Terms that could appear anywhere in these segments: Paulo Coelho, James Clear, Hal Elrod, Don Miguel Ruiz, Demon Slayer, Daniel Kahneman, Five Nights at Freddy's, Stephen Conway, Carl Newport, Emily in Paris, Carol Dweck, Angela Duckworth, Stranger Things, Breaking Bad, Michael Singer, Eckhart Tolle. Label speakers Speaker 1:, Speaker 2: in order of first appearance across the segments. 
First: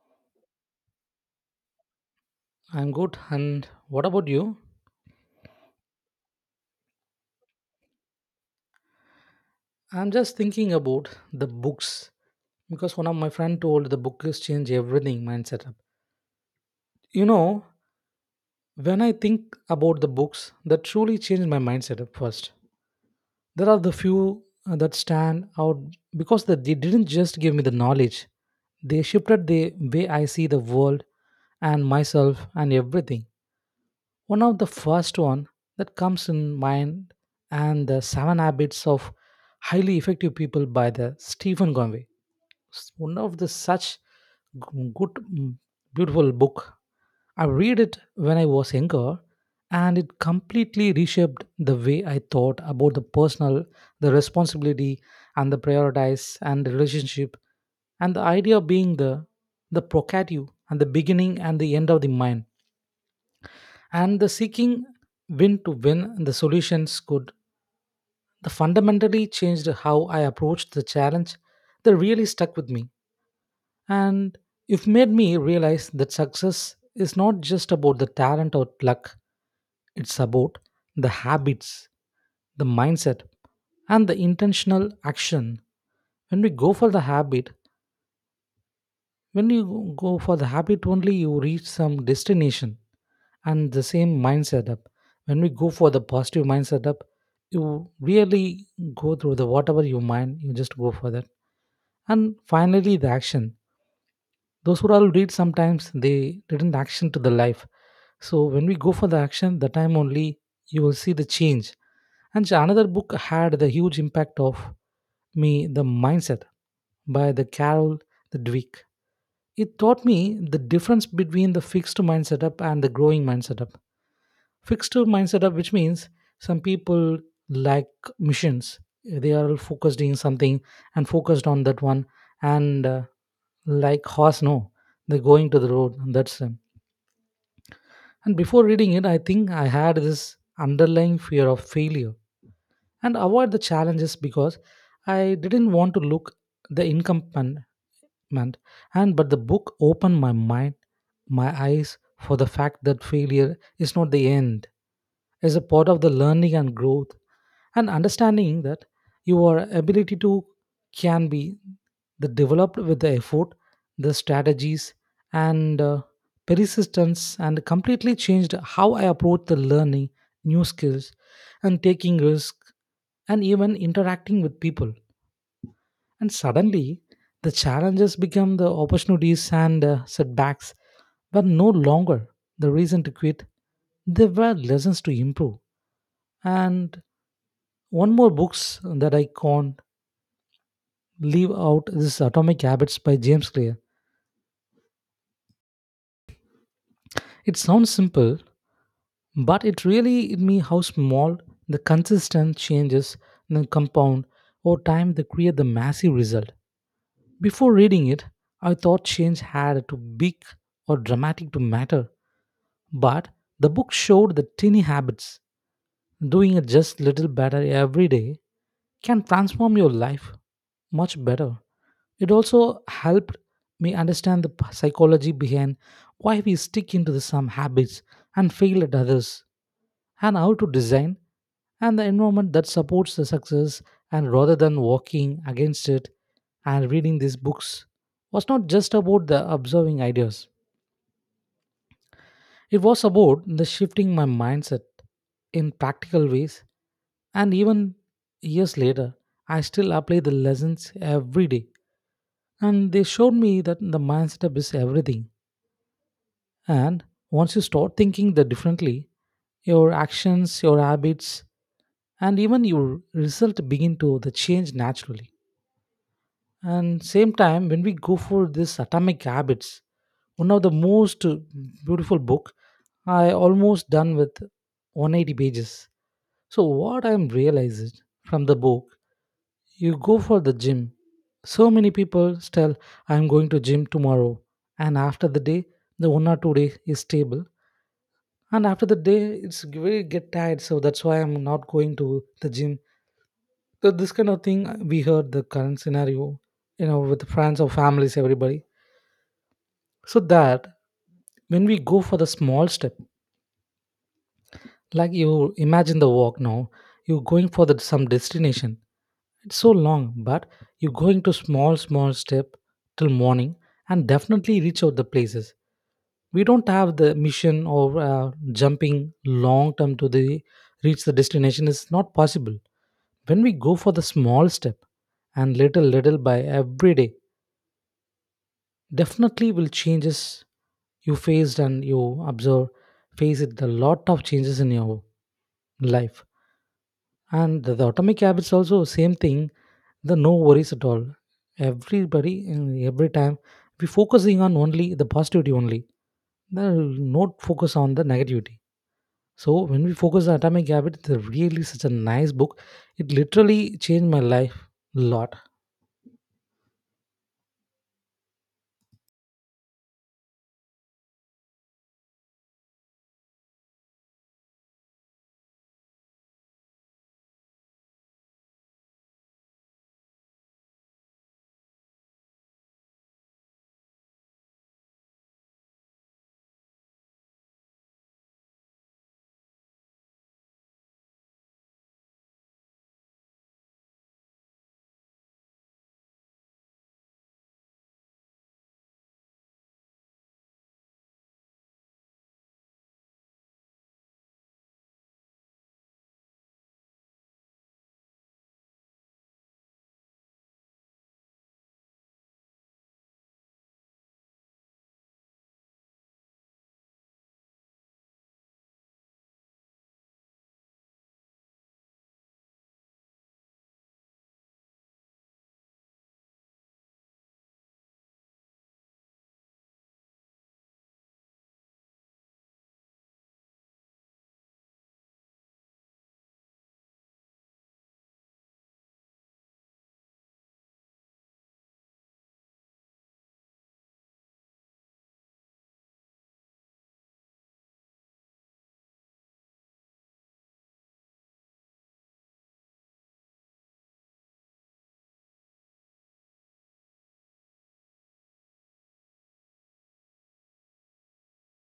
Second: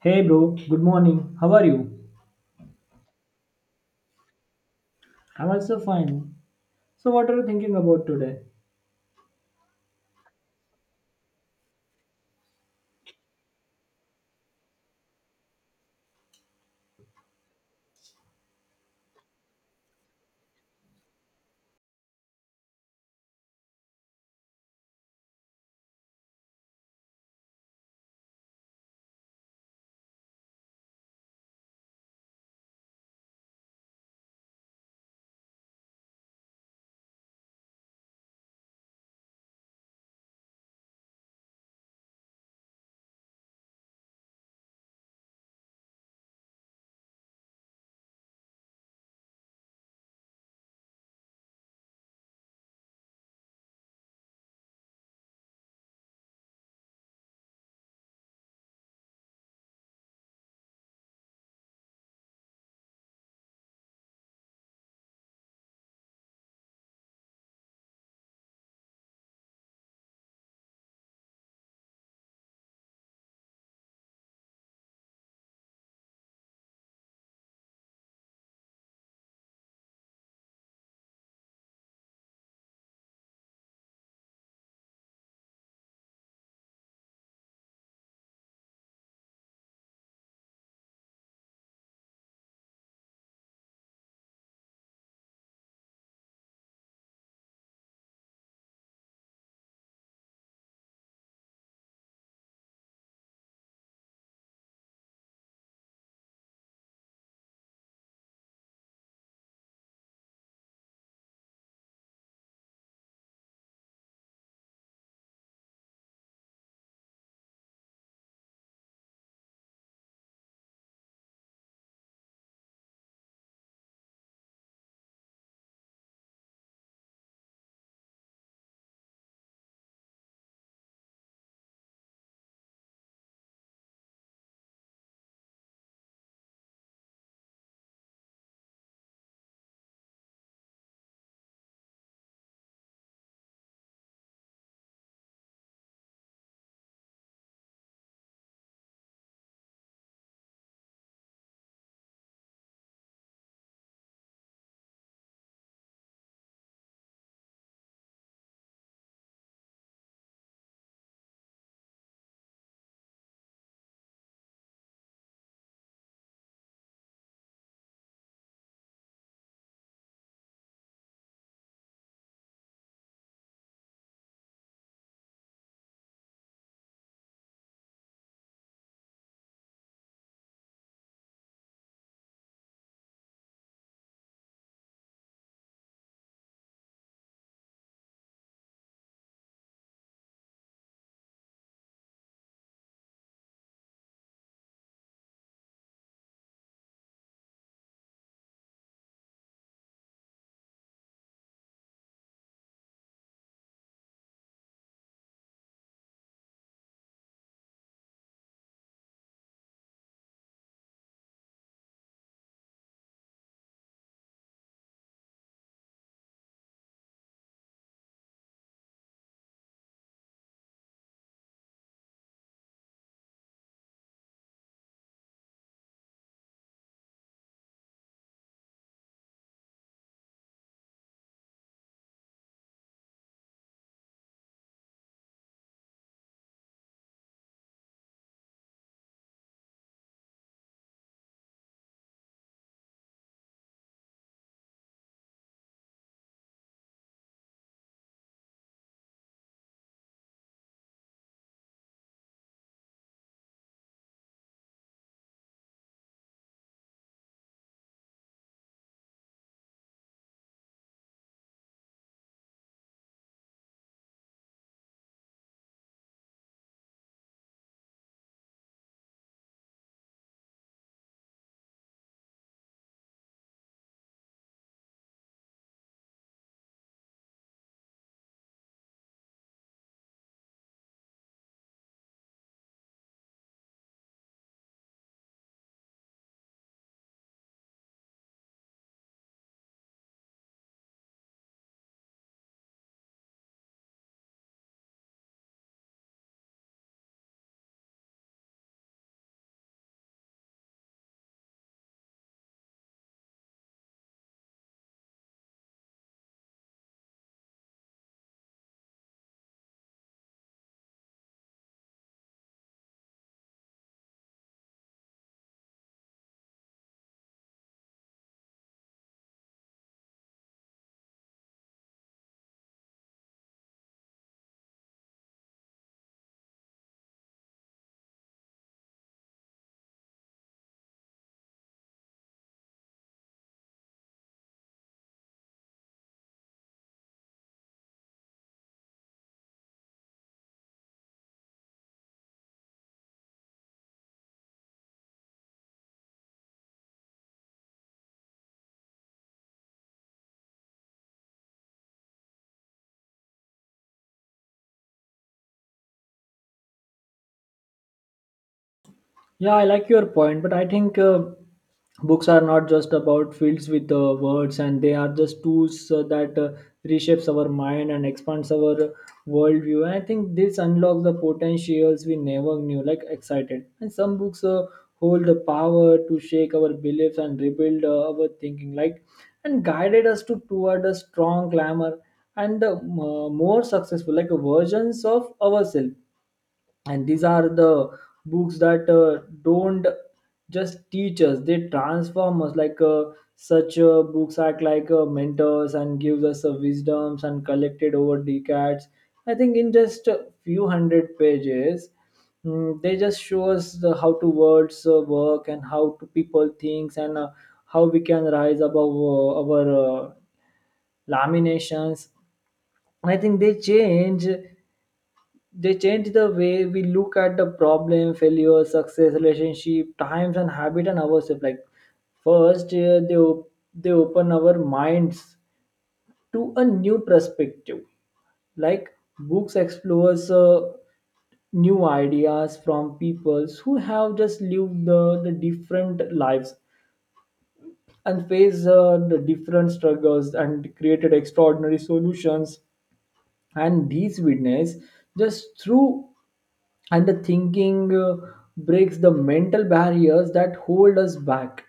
Speaker 1: Hey bro, good morning. How are you?
Speaker 2: I'm good. And what about you?
Speaker 1: I'm also fine. So what are you thinking about today?
Speaker 2: I'm just thinking about the books because one of my friend told the book has changed everything mindset up. You know, when I think about the books that truly changed my mindset up first, there are the few that stand out because that they didn't just give me the knowledge; they shifted the way I see the world and myself and everything. One of the first one that comes in mind and the seven habits of highly effective people by the Stephen Conway. It's one of the such good beautiful book. I read it when I was younger, and it completely reshaped the way I thought about the personal, the responsibility and the prioritize and the relationship and the idea being the procative and the beginning and the end of the mind and the seeking win to win the solutions could the fundamentally changed how I approached the challenge that really stuck with me. And it made me realize that success is not just about the talent or luck, it's about the habits, the mindset and the intentional action. When we go for the habit, when you go for the habit only, you reach some destination and the same mind setup. When we go for the positive mind setup, you really go through the whatever you mind, you just go for that. And finally, the action. Those who all read sometimes they didn't action to the life. So when we go for the action, the time only you will see the change. And another book had the huge impact of me, the mindset by the Carol the Dweck. It taught me the difference between the fixed mind setup and the growing mind setup. Fixed mind setup, which means some people like missions, they are focused in something and focused on that one, and like horse, no, they're going to the road, and that's them. And before reading it, I think I had this underlying fear of failure and avoid the challenges because I didn't want to look the incompetent, and and but the book opened my eyes for the fact that failure is not the end, is a part of the learning and growth, and understanding that your ability to can be the developed with the effort, the strategies and persistence, and completely changed how I approach the learning new skills and taking risk and even interacting with people. And suddenly, the challenges become the opportunities and setbacks were no longer the reason to quit. They were lessons to improve. And one more books that I can't leave out is Atomic Habits by James Clear. It sounds simple, but it really hit me how small the consistent changes then compound over time they create the massive result. Before reading it, I thought change had to be big or dramatic to matter. But the book showed that tiny habits, doing it just little better every day, can transform your life much better. It also helped me understand the psychology behind why we stick into the some habits and fail at others, and how to design and the environment that supports the success, and rather than walking against it. And reading these books was not just about the observing ideas, it was about the shifting my mindset in practical ways, and even years later, I still apply the lessons every day. And they showed me that the mindset is everything. And once you start thinking the differently, your actions, your habits, and even your result begin to the change naturally. And same time, when we go for this atomic habits, one of the most beautiful book I almost done with 180 pages. So, what I'm realized from the book, you go for the gym. So many people tell I'm going to gym tomorrow, and after the day, the 1 or 2 day is stable, and after the day, it's very get tired. So that's why I'm not going to the gym. So this kind of thing we heard the current scenario, with friends or families, everybody. So that when we go for the small step, like you imagine the walk now, you're going for some destination. It's so long, but you're going to small, small step till morning and definitely reach out the places. We don't have the mission or jumping long term to the reach the destination is not possible. When we go for the small step and little, little by every day, definitely will changes you faced and you observe face it a lot of changes in your life. And the atomic habits also same thing. The no worries at all. Everybody every time we focusing on only the positivity only. There is no focus on the negativity. So when we focus on atomic habit, it's a really such a nice book. It literally changed my life a lot.
Speaker 1: Yeah, I like your point, but I think books are not just about fields with words, and they are just tools that reshapes our mind and expands our worldview. And I think this unlocks the potentials we never knew, like excited. And some books hold the power to shake our beliefs and rebuild our thinking, like and guided us to toward a strong glamour and more successful, like versions of ourselves and these are the books that don't just teach us they transform us like such books act like mentors and gives us wisdoms and collected over decades. I think in just a few hundred pages they just show us how to words work and how to people thinks and how we can rise above our laminations. I think they change the way we look at the problem failure success relationship times and habit and ourselves, like first they open our minds to a new perspective, like books explores new ideas from people who have just lived the different lives and faced the different struggles and created extraordinary solutions, and these witness just through and the thinking breaks the mental barriers that hold us back.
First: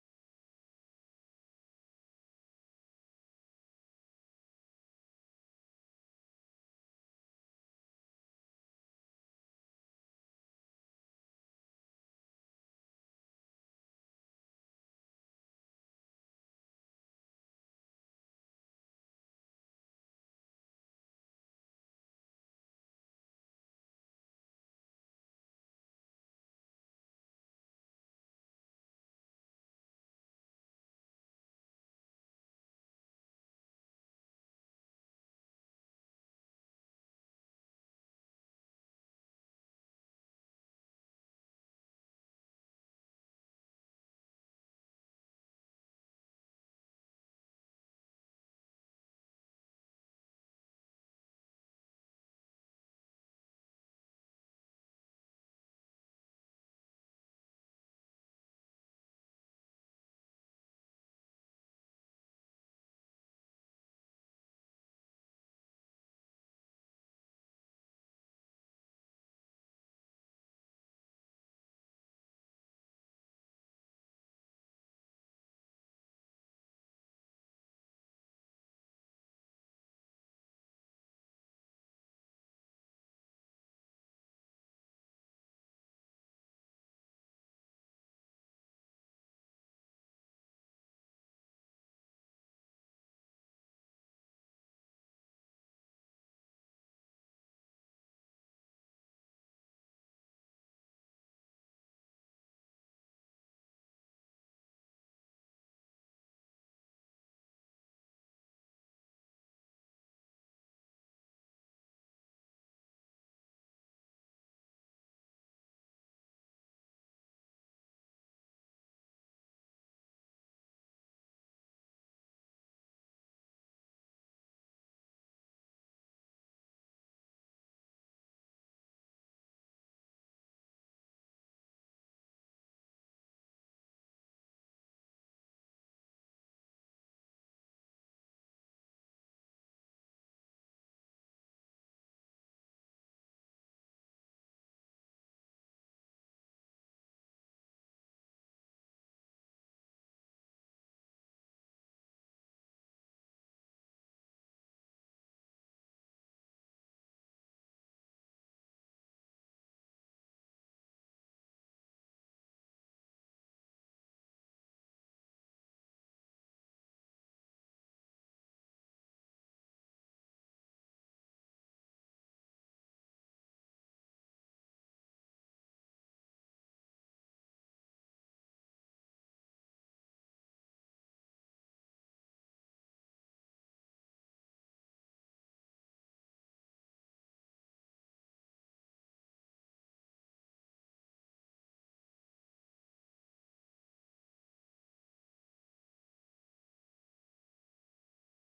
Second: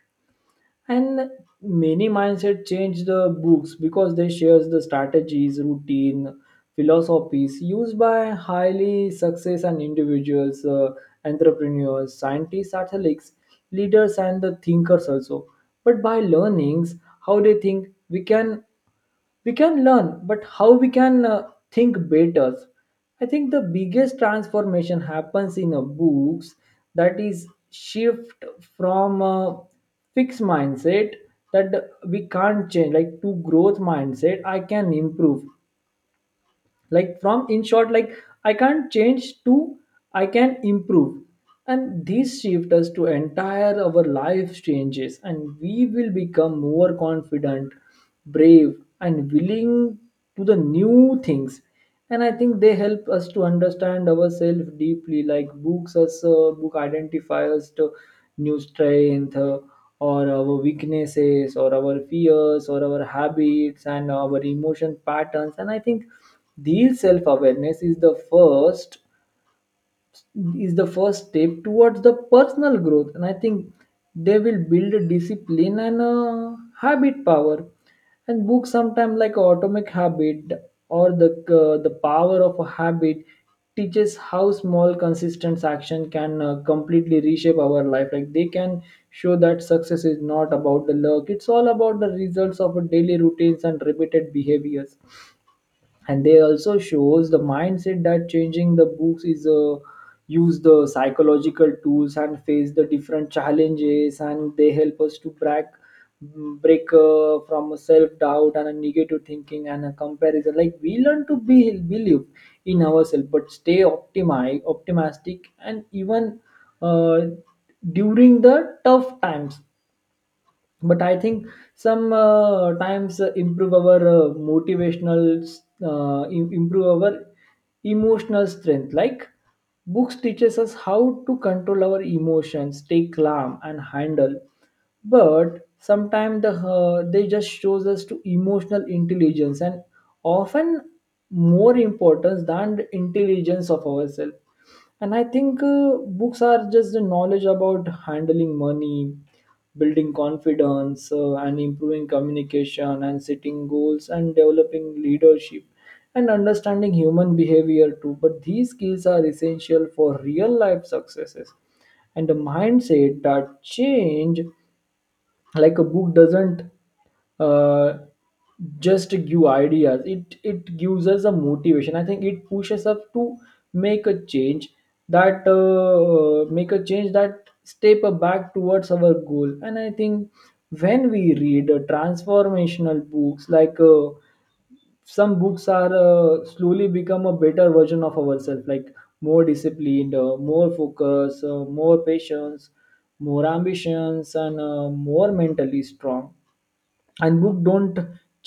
Speaker 1: And many mindset change the books because they shares the strategies routine philosophies used by highly success and individuals, entrepreneurs scientists athletes leaders and the thinkers also. But by learnings how they think we can learn, but how we can think better. I think the biggest transformation happens in a books that is shift from a fixed mindset that we can't change, like to growth mindset I can improve, like from in short like I can't change to I can improve. And this shift us to entire our life changes and we will become more confident, brave and willing to the new things. And I think they help us to understand ourselves deeply, like book identify us to new strength, or our weaknesses or our fears or our habits and our emotion patterns. And I think the self-awareness is the first step towards the personal growth, and I think they will build a discipline and a habit power. And books sometimes like Atomic Habit or the Power of a Habit teaches how small consistent action can completely reshape our life. Like they can show that success is not about the luck; it's all about the results of a daily routines and repeated behaviors. And they also shows the mindset that changing the books is use the psychological tools and face the different challenges, and they help us to break from a self doubt and a negative thinking and a comparison. Like we learn to be believe in ourselves but stay optimistic, and even uh, during the tough times. But I think some times improve our motivational improve our emotional strength, like books teaches us how to control our emotions stay calm and handle. But sometimes they just shows us to emotional intelligence and often more important than the intelligence of ourselves. And I think books are just the knowledge about handling money, building confidence, and improving communication and setting goals and developing leadership and understanding human behavior too, but these skills are essential for real life successes. And a mindset that change, like a book doesn't uh, just give ideas, it gives us a motivation. I think it pushes us to make a change make a change that step back towards our goal. And I think when we read transformational books like some books are slowly become a better version of ourselves, like more disciplined, more focus, more patience, more ambitions and more mentally strong. And book don't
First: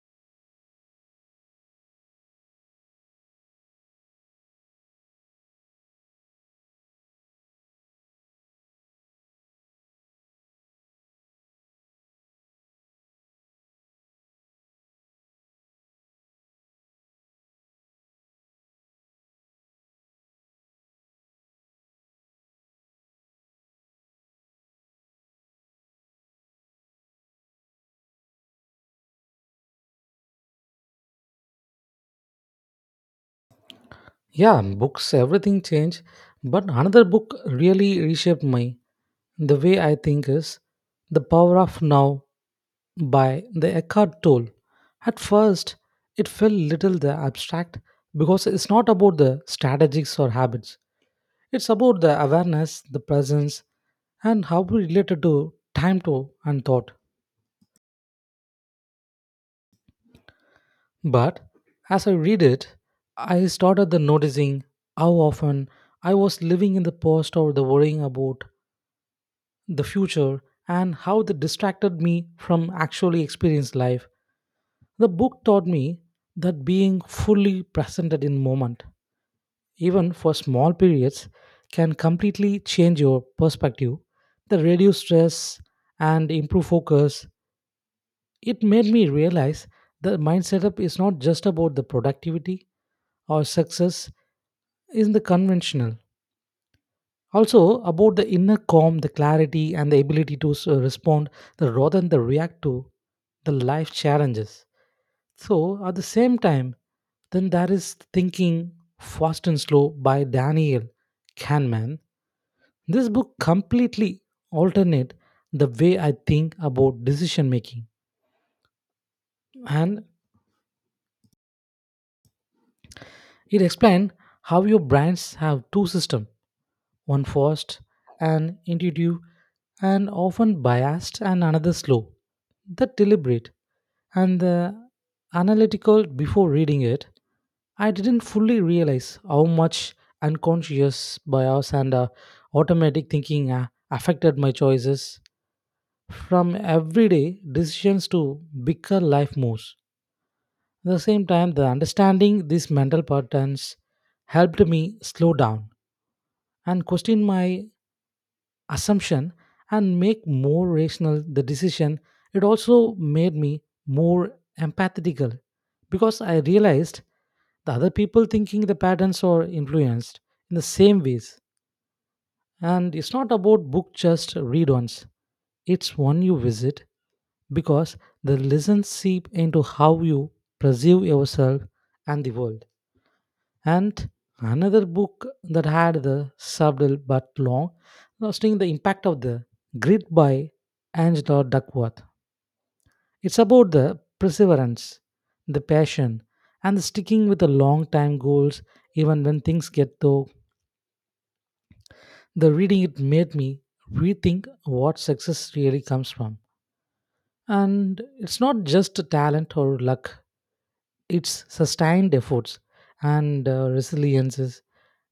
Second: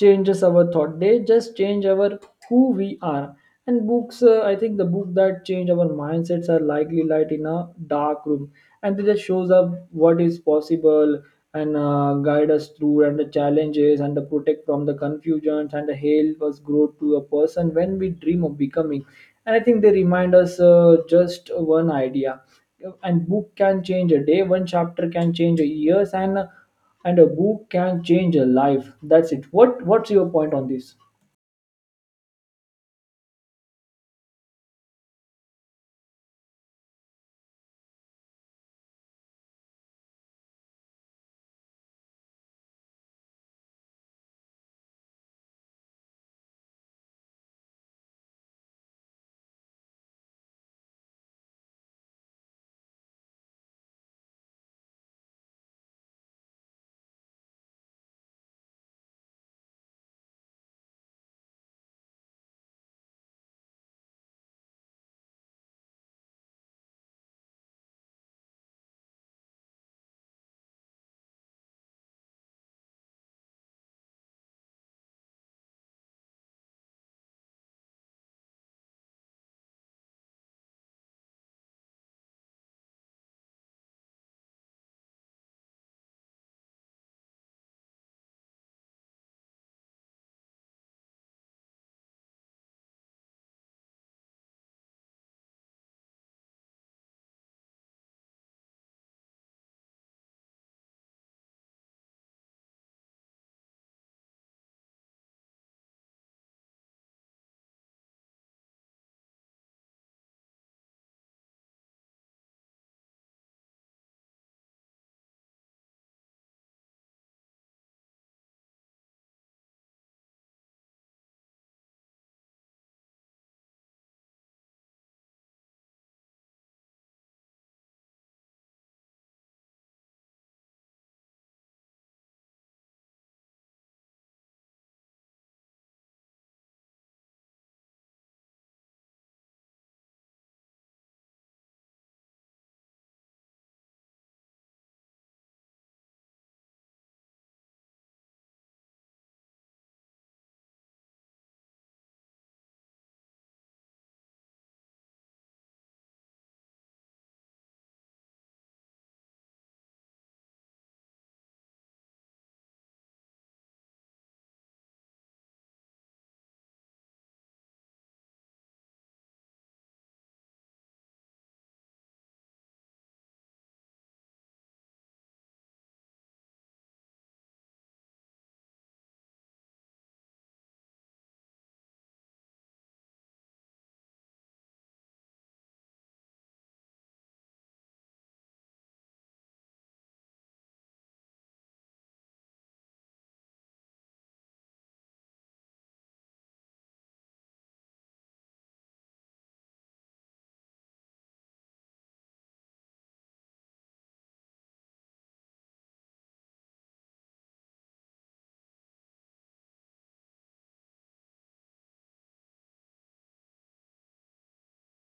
Speaker 1: changes our thought, they just change our who we are. And books, I think the book that change our mindsets are likely light in a dark room, and they just shows up what is possible and guide us through and the challenges and the protect from the confusions and the help us grow to a person when we dream of becoming. And I think they remind us just one idea, and book can change a day, one chapter can change a years, and a book can change a life. That's it. What's your point on this?
Speaker 2: Yeah, books everything changed. But another book really reshaped my the way I think is The Power of Now by the Eckhart Tolle. At first, it felt little the abstract because it's not about the strategies or habits. It's about the awareness, the presence, and how we related to time to and thought. But as I read it, I started the noticing how often I was living in the past or the worrying about the future, and how they distracted me from actually experienced life. The book taught me that being fully presented in moment, even for small periods, can completely change your perspective. The reduce stress and improve focus. It made me realize the mind setup is not just about the productivity or success in the conventional. Also about the inner calm, the clarity, and the ability to respond the rather than the react to the life challenges. So at the same time, then there is Thinking Fast and Slow by Daniel Kahneman. This book completely alternate the way I think about decision making, and it explained how your brains have two systems, one fast and intuitive and often biased, and another slow, the deliberate and the analytical. Before reading it, I didn't fully realize how much unconscious bias and automatic thinking affected my choices, from everyday decisions to bigger life moves. At the same time, the understanding these mental patterns helped me slow down and question my assumption and make more rational the decision. It also made me more empathetical because I realized the other people thinking the patterns are influenced in the same ways. And it's not about book just read once, it's one you visit because the lessons seep into how you perceive yourself and the world. And another book that had the subtle but long lasting the impact of the grid by Angela Duckworth. It's about the perseverance, the passion, and the sticking with the long time goals even when things get tough. The reading it made me rethink what success really comes from. And it's not just talent or luck, it's sustained efforts and resiliences.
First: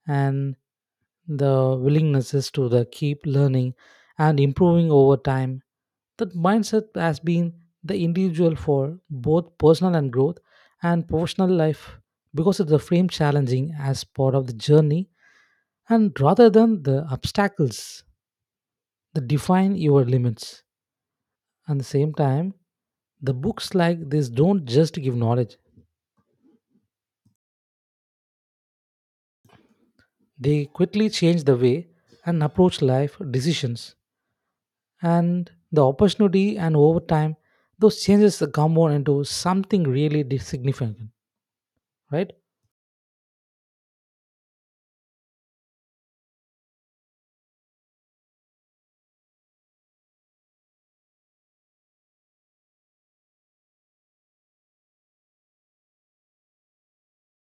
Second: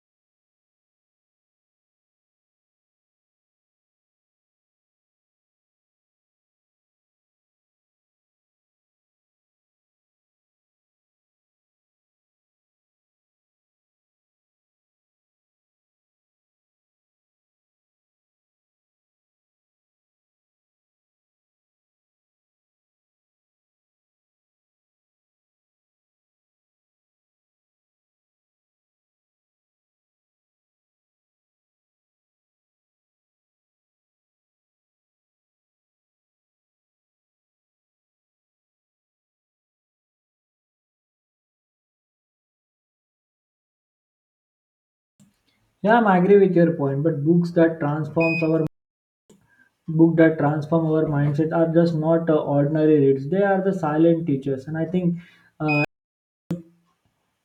Speaker 2: And the willingness is to the keep learning and improving over time. That mindset has been the individual for both personal and growth and professional life because it's the frame challenging as part of the journey and rather than the obstacles that define your limits. At the same time, the books like this don't just give knowledge, they quickly change the way and approach life decisions and the opportunity, and over time those changes come on into something really significant, right?
Speaker 1: Yeah, I am agree with your point, but book that transform our mindset are just not ordinary reads. They are the silent teachers, and I think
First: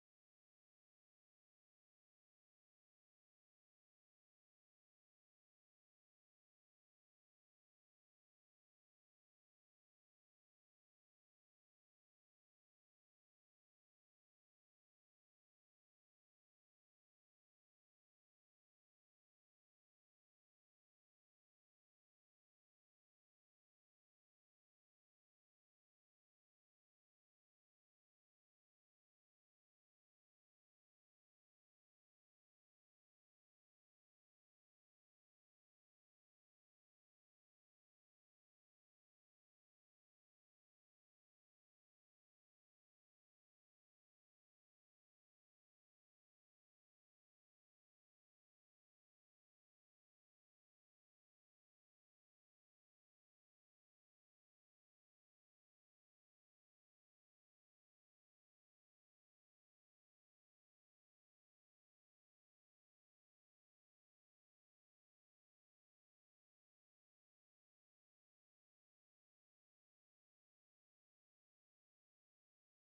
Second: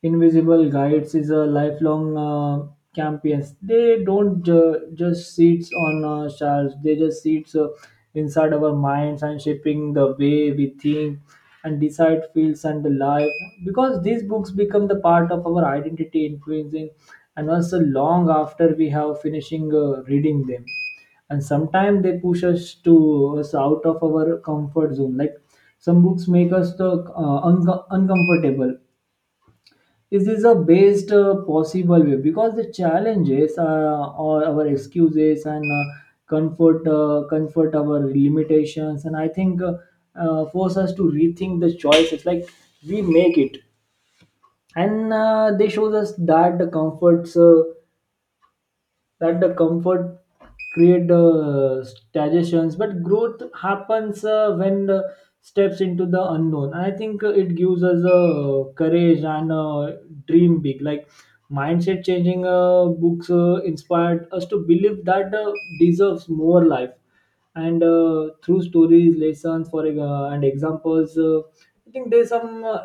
Speaker 1: Invisible Guides is a lifelong campaigns. They don't just sits on shelves. They just sits inside our minds and shaping the way we think and decide feels and the life. Because these books become the part of our identity, influencing and also long after we have finishing reading them. And sometimes they push us to us out of our comfort zone, like some books make us the uncomfortable. Is this the best possible way? Because the challenges or our excuses and comfort our limitations, and I think force us to rethink the choices. Like we make it, and they shows us that the comforts. That the comfort create the stagnations, but growth happens when the steps into the unknown. And I think it gives us courage and dream big, like mindset changing books inspired us to believe that deserves more life, and through stories lessons for and examples, I think there's some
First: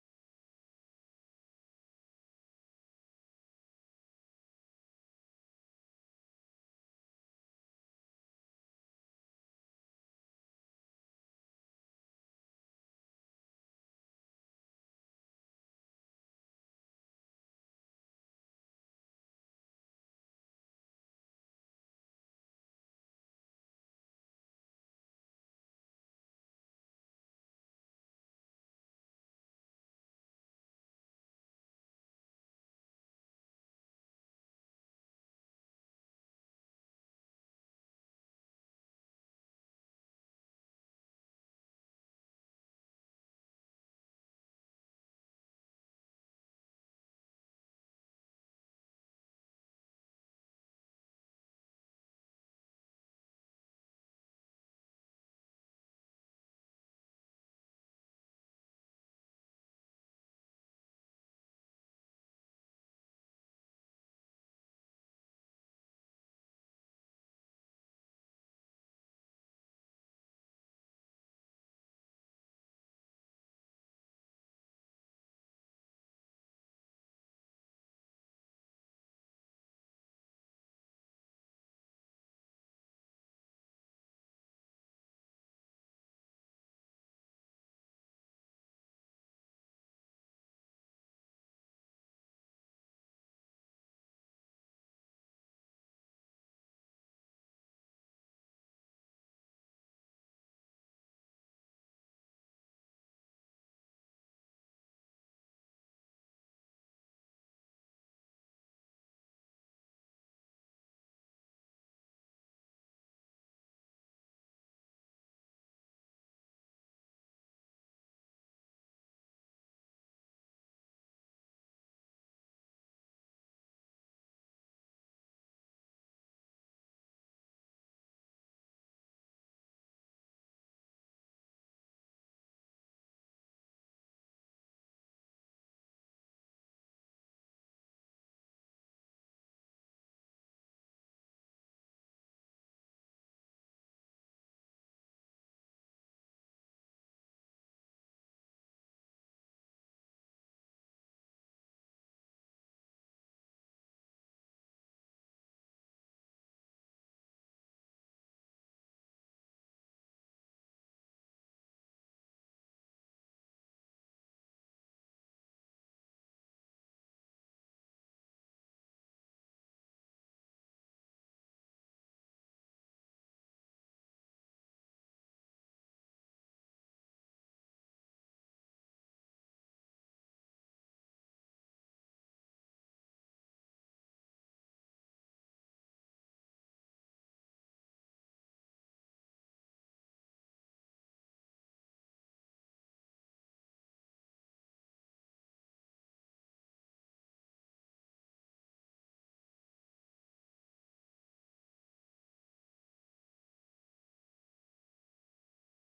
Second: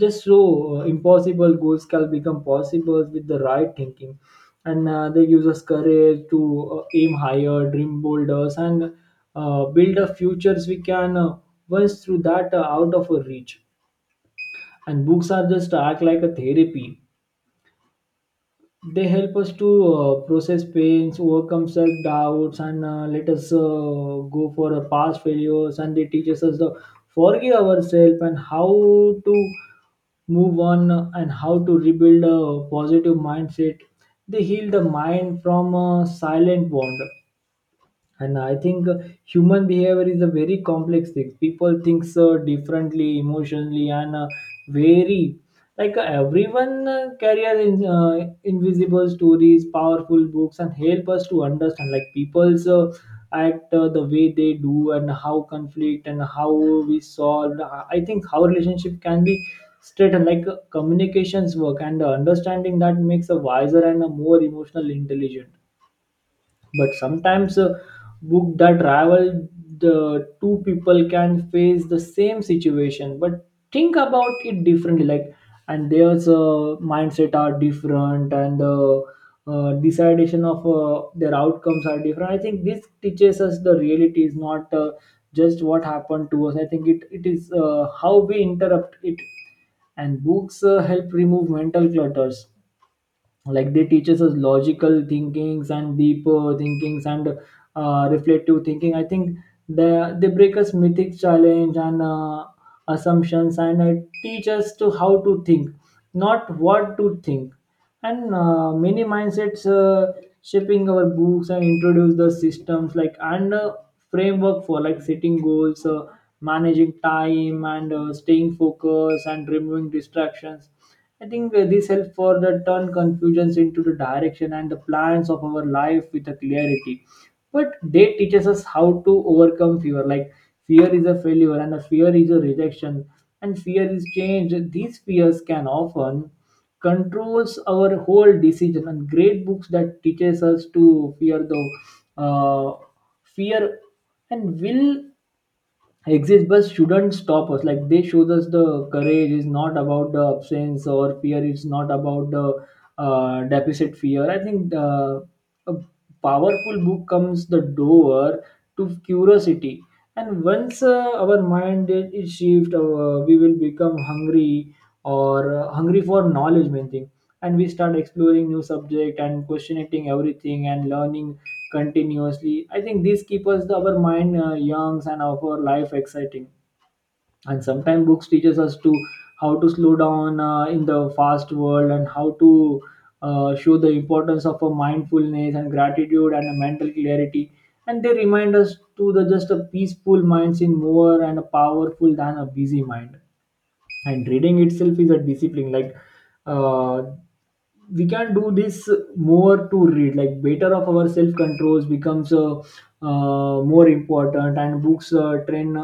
Speaker 1: just so impossible goals can become possible with the right thinking. And they gives us courage to aim higher dream bolders and build a futures we can, once through that out of our reach. And books are just act like a therapy, they help us to process pains, overcome self doubts, and let us go for our past failures. And they teaches us to forgive ourselves and how to move on and how to rebuild a positive mindset. They heal the mind from a silent wound. And I think human behavior is a very complex thing. People think so differently, emotionally, and very like everyone carries invisible stories, powerful books, and help us to understand. Like people's act, the way they do, and how conflict and how we solve. I think how relationship can be straight and like communications work and understanding that makes a wiser and a more emotional intelligent. But sometimes a book that rival the two people can face the same situation but think about it differently, like and there's a mindset are different and the decidation of their outcomes are different. I think this teaches us the reality is not just what happened to us. I think it is how we interrupt it. And books help remove mental clutters, like they teaches us logical thinkings and deep thinkings and reflective thinking. I think they break us mythic challenge and assumptions and teach us to how to think, not what to think. And many mindsets shaping our books and introduce the systems like and framework for like setting goals, managing time and staying focused and removing distractions. I think this helps further turn confusions into the direction and the plans of our life with a clarity. But they teaches us how to overcome fear. Like fear is a failure and a fear is a rejection and fear is change. These fears can often controls our whole decision and great books that teaches us to fear the uh, fear and will exist but shouldn't stop us. Like they showed us the courage is not about the absence or fear, it's not about the deficit fear. I think a powerful book comes the door to curiosity, and once our mind is shift, we will become hungry or hungry for knowledge main thing. And we start exploring new subject and questioning everything and learning continuously. I think this keeps us our mind young and our life exciting. And sometimes books teaches us to how to slow down in the fast world, and how to show the importance of a mindfulness and gratitude and a mental clarity. And they remind us to the just a peaceful minds in more and a powerful than a busy mind. And reading itself is a discipline. Like uh, we can do this more to read, like better of our self controls becomes more important. And books train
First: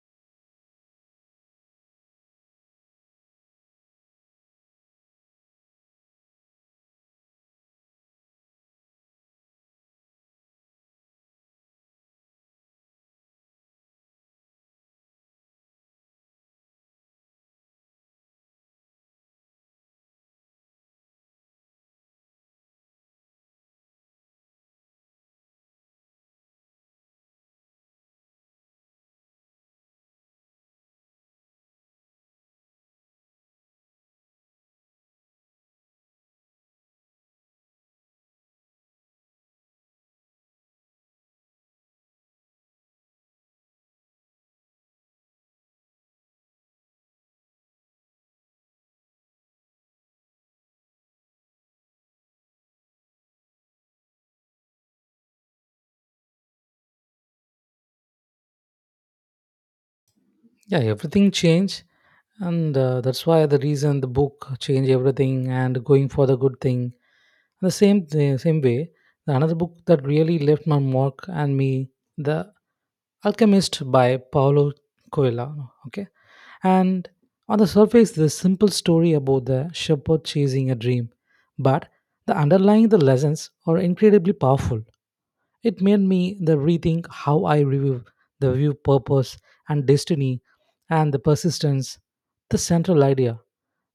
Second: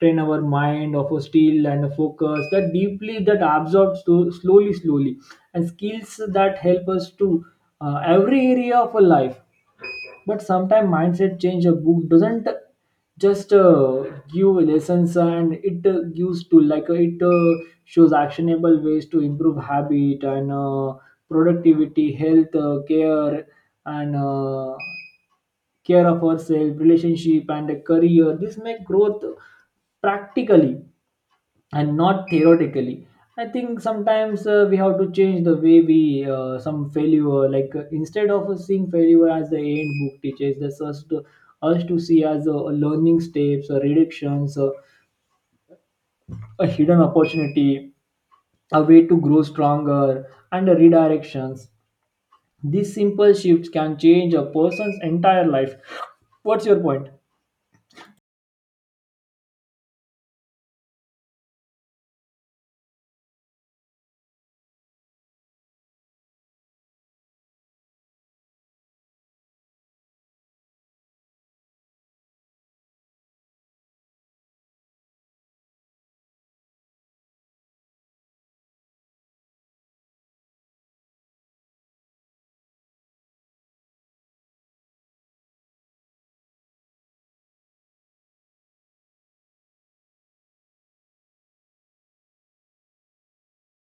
Speaker 1: train our mind of a steel and a focus that deeply that absorbs to slowly slowly, and skills that help us to every area of a life. But sometimes mindset change a book doesn't just give lessons, and it gives to, like, it shows actionable ways to improve habit and productivity, health care and care of ourselves, relationship, and a career. This make growth practically and not theoretically. I think sometimes we have to change the way we some failure. Like, instead of seeing failure as the end, book teaches this us to us to see as a learning steps, or reductions, a hidden opportunity, a way to grow stronger, and a redirections. These simple shifts can change a person's entire life. What's your point?
Speaker 2: Yeah, everything changed. And that's why the reason the book changed everything and going for the good thing, the same way. The another book that really left my mark and me, the Alchemist by Paulo Coelho. Okay. And on the surface, the simple story about the shepherd chasing a dream, but the underlying the lessons are incredibly powerful. It made me the rethink how I review the view purpose and destiny and the persistence, the central idea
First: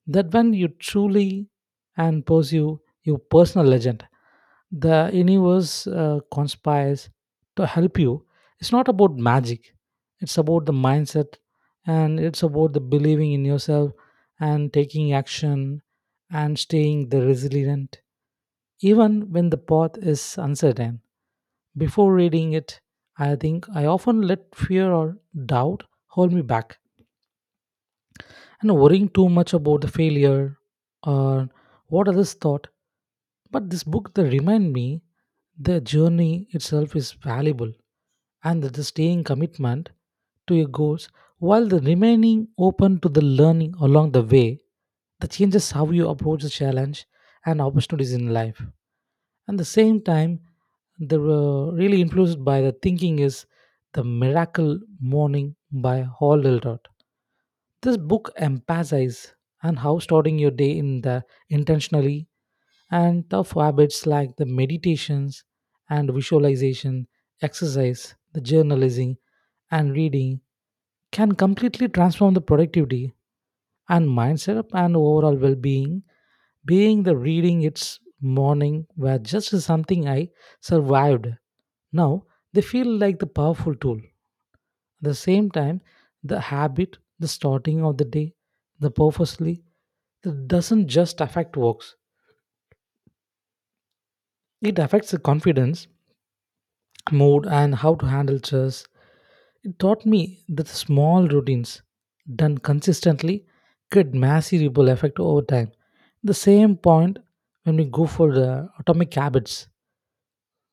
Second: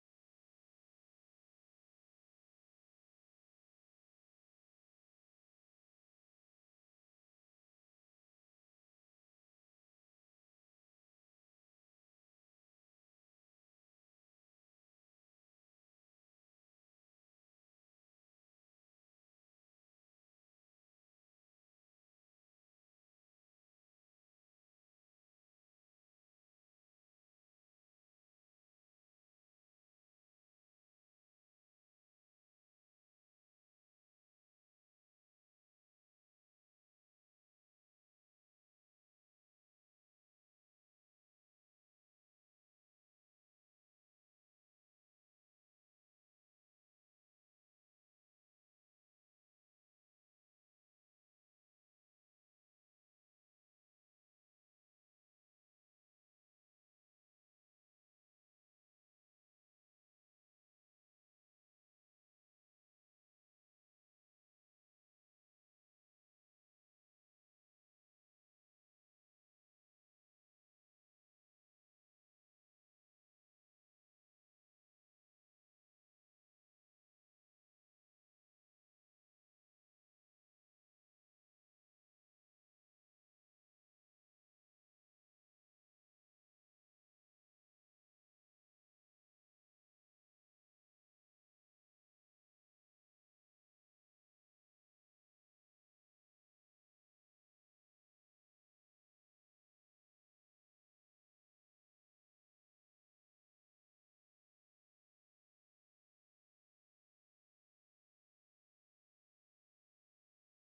Speaker 2: that when you truly and pursue your personal legend, the universe conspires to help you. It's not about magic, it's about the mindset, and it's about the believing in yourself and taking action and staying the resilient even when the path is uncertain. Before reading it, I think I often let fear or doubt hold me back, and worrying too much about the failure or what others thought. But this book that remind me the journey itself is valuable, and that the staying commitment to your goals while the remaining open to the learning along the way, that changes how you approach the challenge and opportunities in life. At the same time, the really influenced by the thinking is the Miracle Morning by Hall Elrod. This book emphasizes on how starting your day in the intentionally and tough habits like the meditations and visualization exercise the journalizing, and reading can completely transform the productivity and mindset and overall well-being. Being the reading its morning were just something I survived now they feel like the powerful tool. At the same time, the habit the starting of the day the purposely that doesn't just affect works, it affects the confidence, mood and how to handle stress. It taught me that small routines done consistently get massive ripple effect over time. The same point when we go for the atomic habits.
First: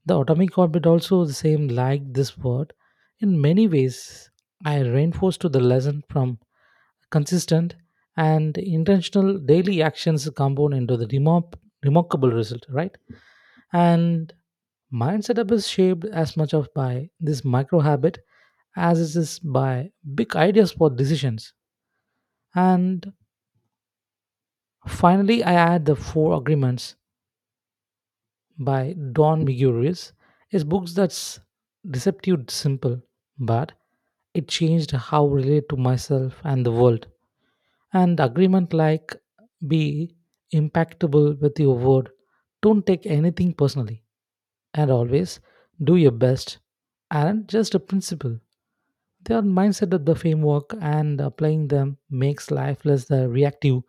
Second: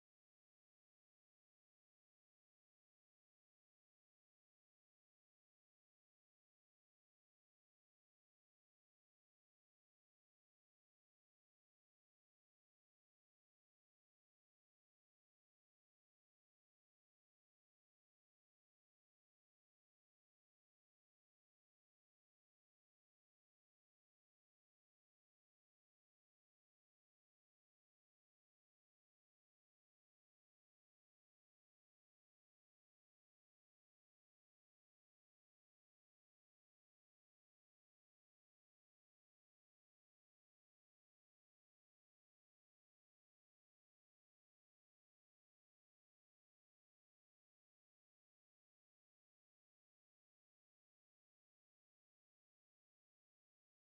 Speaker 2: The atomic habit also the same like this word. In many ways, I reinforced to the lesson from consistent and intentional daily actions compound into the remarkable result, right? And mindset up is shaped as much of by this micro habit as it is by big ideas for decisions. And finally, I add the Four Agreements by Don Miguris. His books that's deceptive simple, but it changed how I relate to myself and the world. And agreement like be impactable with your word. Don't take anything personally. And always do your best aren't just a principle. They are mindset of the framework, and applying them makes life less reactive,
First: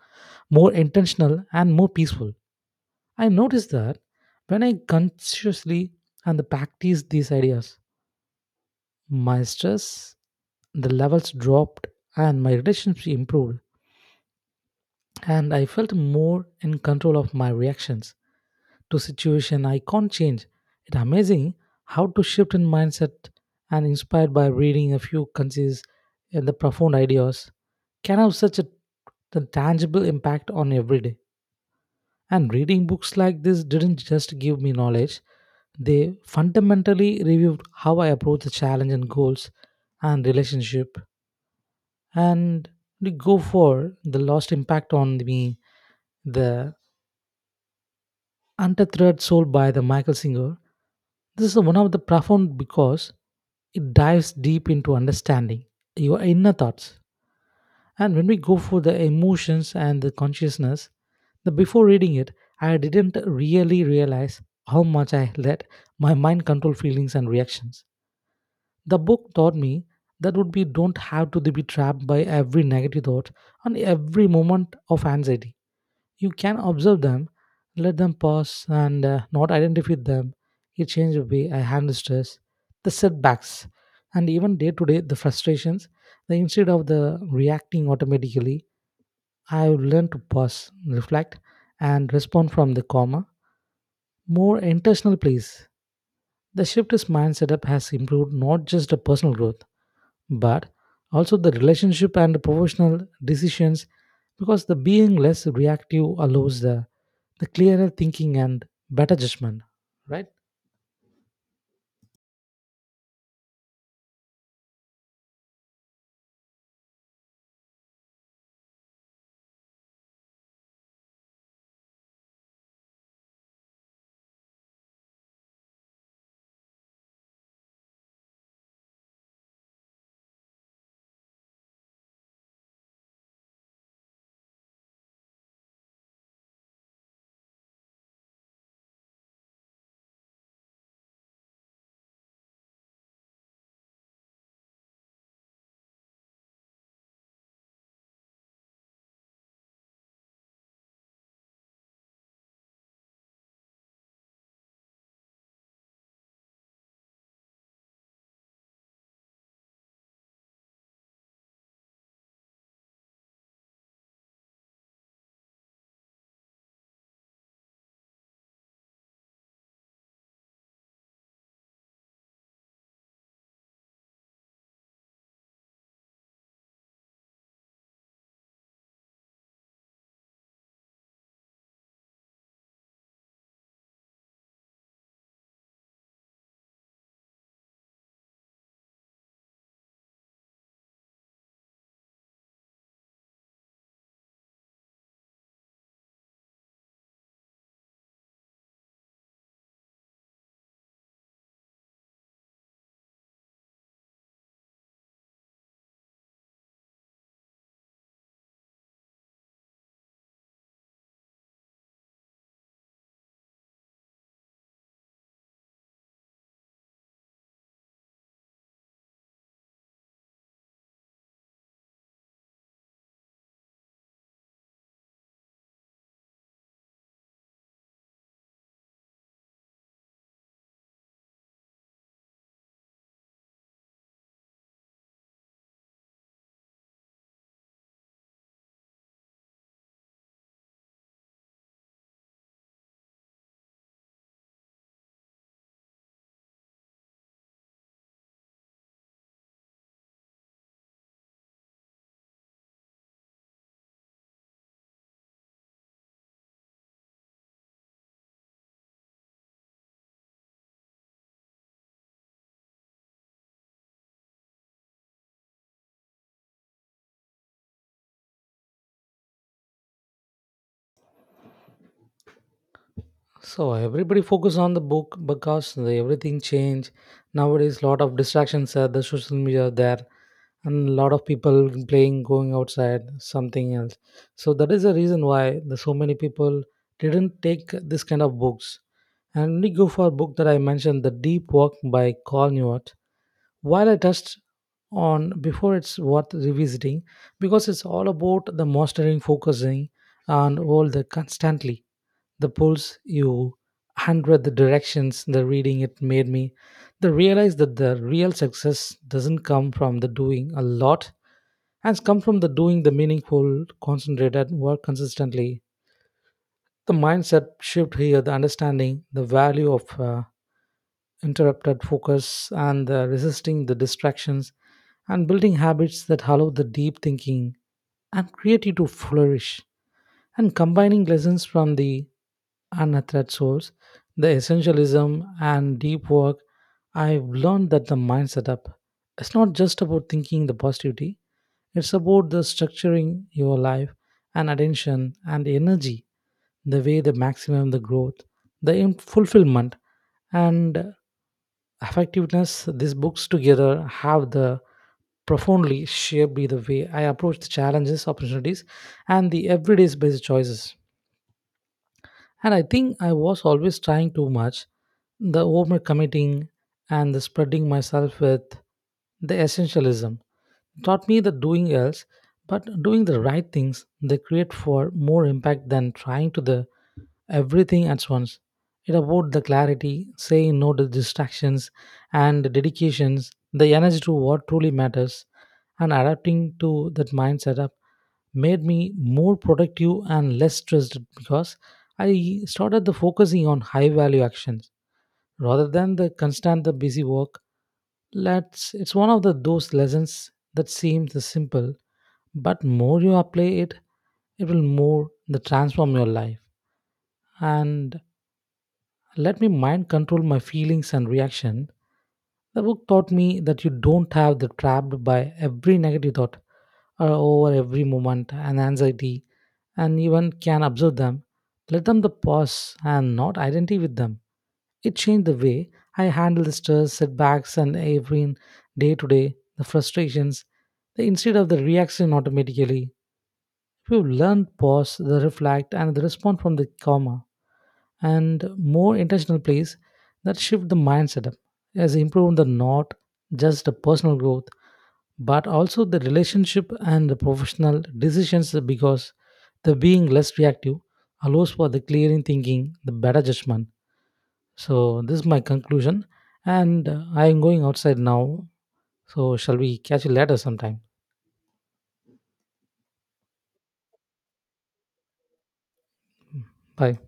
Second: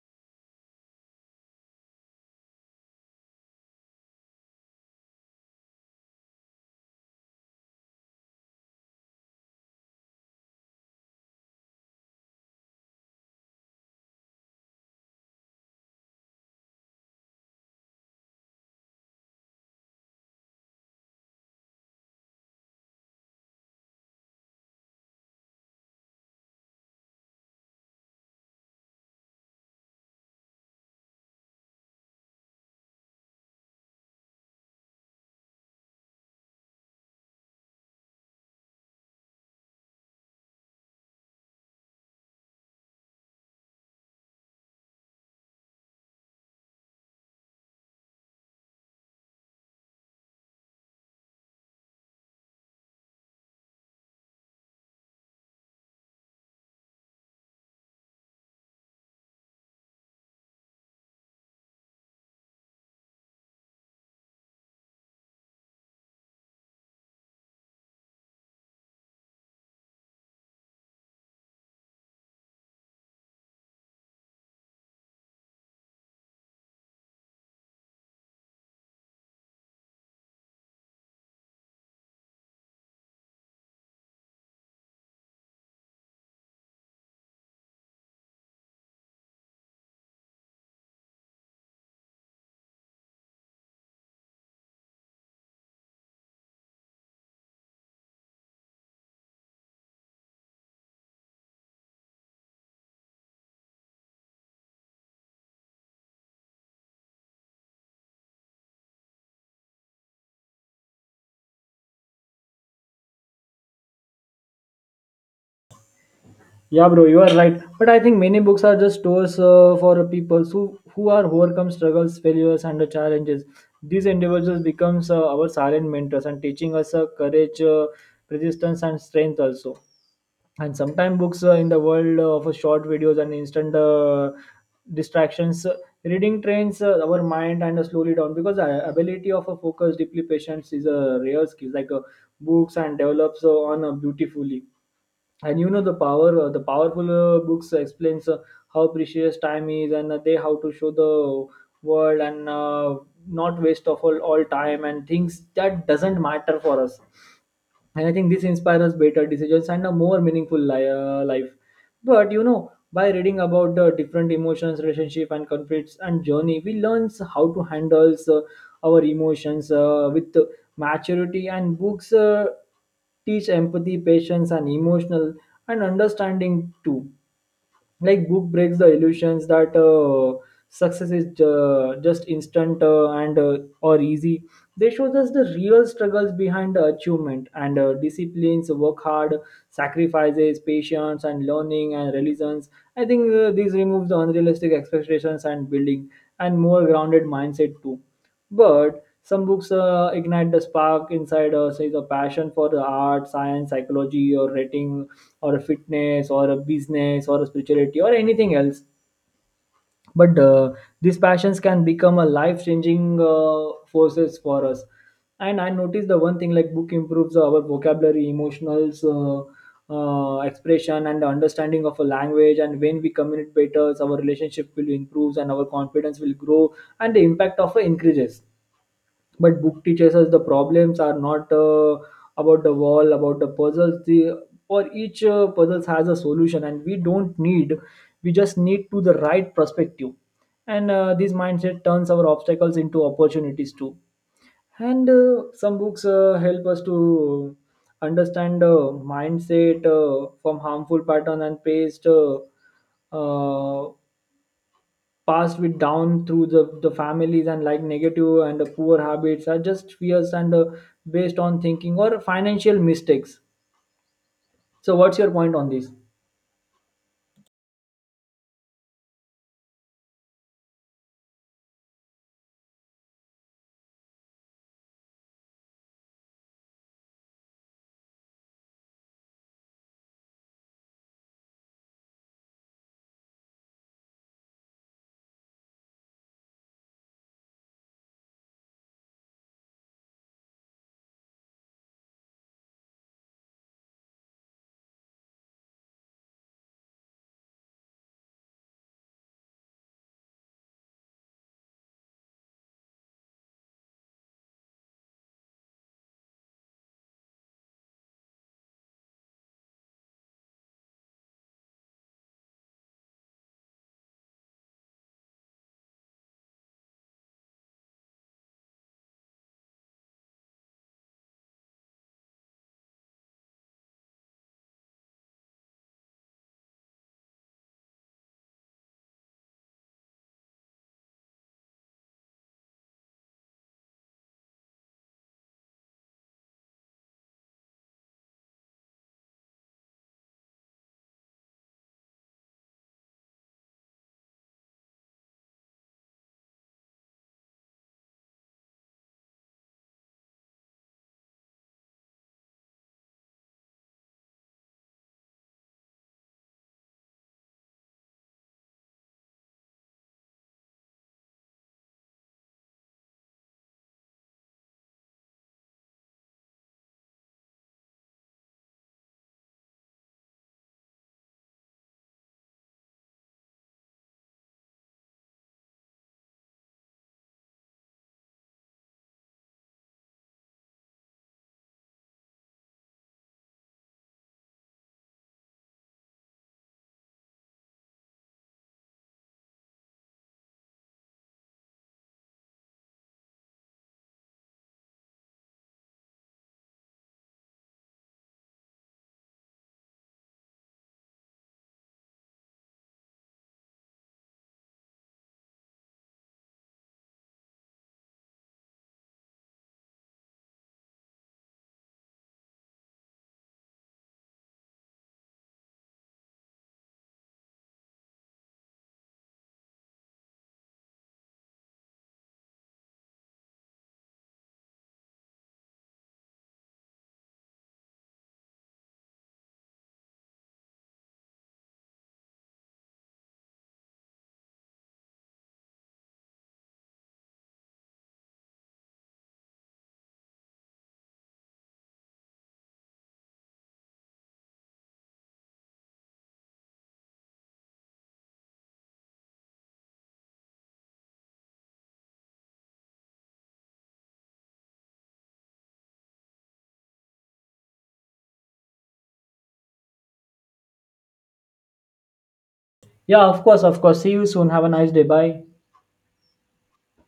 Speaker 2: more intentional and more peaceful. I noticed that when I consciously and the practice these ideas, my stress, the levels dropped and my relationship improved and I felt more in control of my reactions to situation I can't change. It's amazing how to shift in mindset and inspired by reading a few concise and the profound ideas can have such a the tangible impact on every day. And reading books like this didn't just give me knowledge, they fundamentally reviewed how I approach the challenge and goals and relationship, and they go for the lost impact on me, the Untethered Soul by the Michael Singer. This is one of the profound because it dives deep into understanding your inner thoughts. And when we go for the emotions and the consciousness, the before reading it, I didn't really realize how much I let my mind control feelings and reactions. The book taught me that would be don't have to be trapped by every negative thought and every moment of anxiety. You can observe them, let them pause, and not identify them. It changes the way I handle stress, the setbacks, and even day to day the frustrations. The, instead of the reacting automatically, I have learned to pause, reflect, and respond from the calmer, more intentional place. The shift is mindset up has improved not just the personal growth but also the relationship and professional decisions because the being less reactive allows the clearer thinking and better judgment, right?
Speaker 1: Yeah, bro, you are right. But I think many books are just tools for people who are overcome struggles, failures, and the challenges. These individuals becomes our silent mentors and teaching us courage, persistence, and strength also. And sometimes books in the world of short videos and instant distractions, reading trains our mind and slowly down, because ability of a focus deeply patience is a rare skill. Like books and develops on beautifully. And you know the power the powerful books explains how precious time is, and they how to show the world and not waste of all time and things that doesn't matter for us. And I think this inspires better decisions and a more meaningful life. But you know, by reading about the different emotions, relationship, and conflicts and journey, we learn how to handle our emotions with maturity. And books teach empathy, patience, and emotional and understanding too. Like book breaks the illusions that success is just instant and or easy. They show us the real struggles behind the achievement and disciplines, work hard, sacrifices, patience and learning and resilience. I think these remove the unrealistic expectations and building and more grounded mindset too. But some books ignite the spark inside us, is a passion for the art, science, psychology, or writing, or a fitness, or a business, or a spirituality, or anything else. But these passions can become a life changing forces for us. And I noticed the one thing, like book improves our vocabulary, emotionals expression and the understanding of a language. And when we communicate better, our relationship will improve and our confidence will grow, and the impact of it increases. But book teaches us the problems are not about the wall, about the puzzles, the for each puzzles has a solution, and we don't need, we just need to the right perspective. And this mindset turns our obstacles into opportunities too. And some books help us to understand the mindset from harmful pattern and paste uh, passed with down through the families. And like negative and the poor habits are just fears and based on thinking or financial mistakes. So what's your point on this?
Speaker 2: So everybody focus on the book because the everything change nowadays, lot of distractions are the social media are there and a lot of people playing going outside something else. So that is the reason why the so many people didn't take this kind of books. And we go for a book that I mentioned, the Deep Work by Carl Newhart, while I touched on before, it's worth revisiting because it's all about the mastering, focusing, and all the constantly the pulse you hundred the directions. The reading it made me the realize that the real success doesn't come from the doing a lot, has come from the doing the meaningful, concentrated work consistently. The mindset shift here, the understanding, the value of interrupted focus and resisting the distractions and building habits that allow the deep thinking and creativity to flourish. And combining lessons from the unathreat source, the essentialism and deep work, I've learned that the mind setup, it's not just about thinking the positivity, it's about the structuring your life and attention and energy the way the maximum the growth, the fulfillment and effectiveness. These books together have the profoundly shaped the way I approach the challenges, opportunities, and the everyday based choices. And I think I was always trying too much, the overcommitting and the spreading myself with the essentialism. Taught me that doing else, but doing the right things, they create for more impact than trying to the everything at once. It about the clarity, saying no to distractions and dedications, the energy to what truly matters, and adapting to that mind setup made me more productive and less stressed because I started the focusing on high value actions rather than the constant the busy work. Let's it's one of the those lessons that seems simple, but more you apply it, it will more the transform your life. And let me mind control my feelings and reaction. The book taught me that you don't have the trapped by every negative thought or over every moment and anxiety and even can observe them. Let them the pause and not identify with them. It changed the way I handle the stress, setbacks and every day to day, the frustrations, the instead of the reaction automatically. You learn pause, the reflect, and the respond from the comma and more intentional plays that shift the mindset up, has improved the not just the personal growth but also the relationship and the professional decisions because the being less reactive allows for the clearing thinking, the better judgment. So this is my conclusion, and I am going outside now. So shall we catch you later sometime?
Speaker 1: Yeah, of course, of course. See you soon, have a nice day, bye.
Speaker 2: Bye.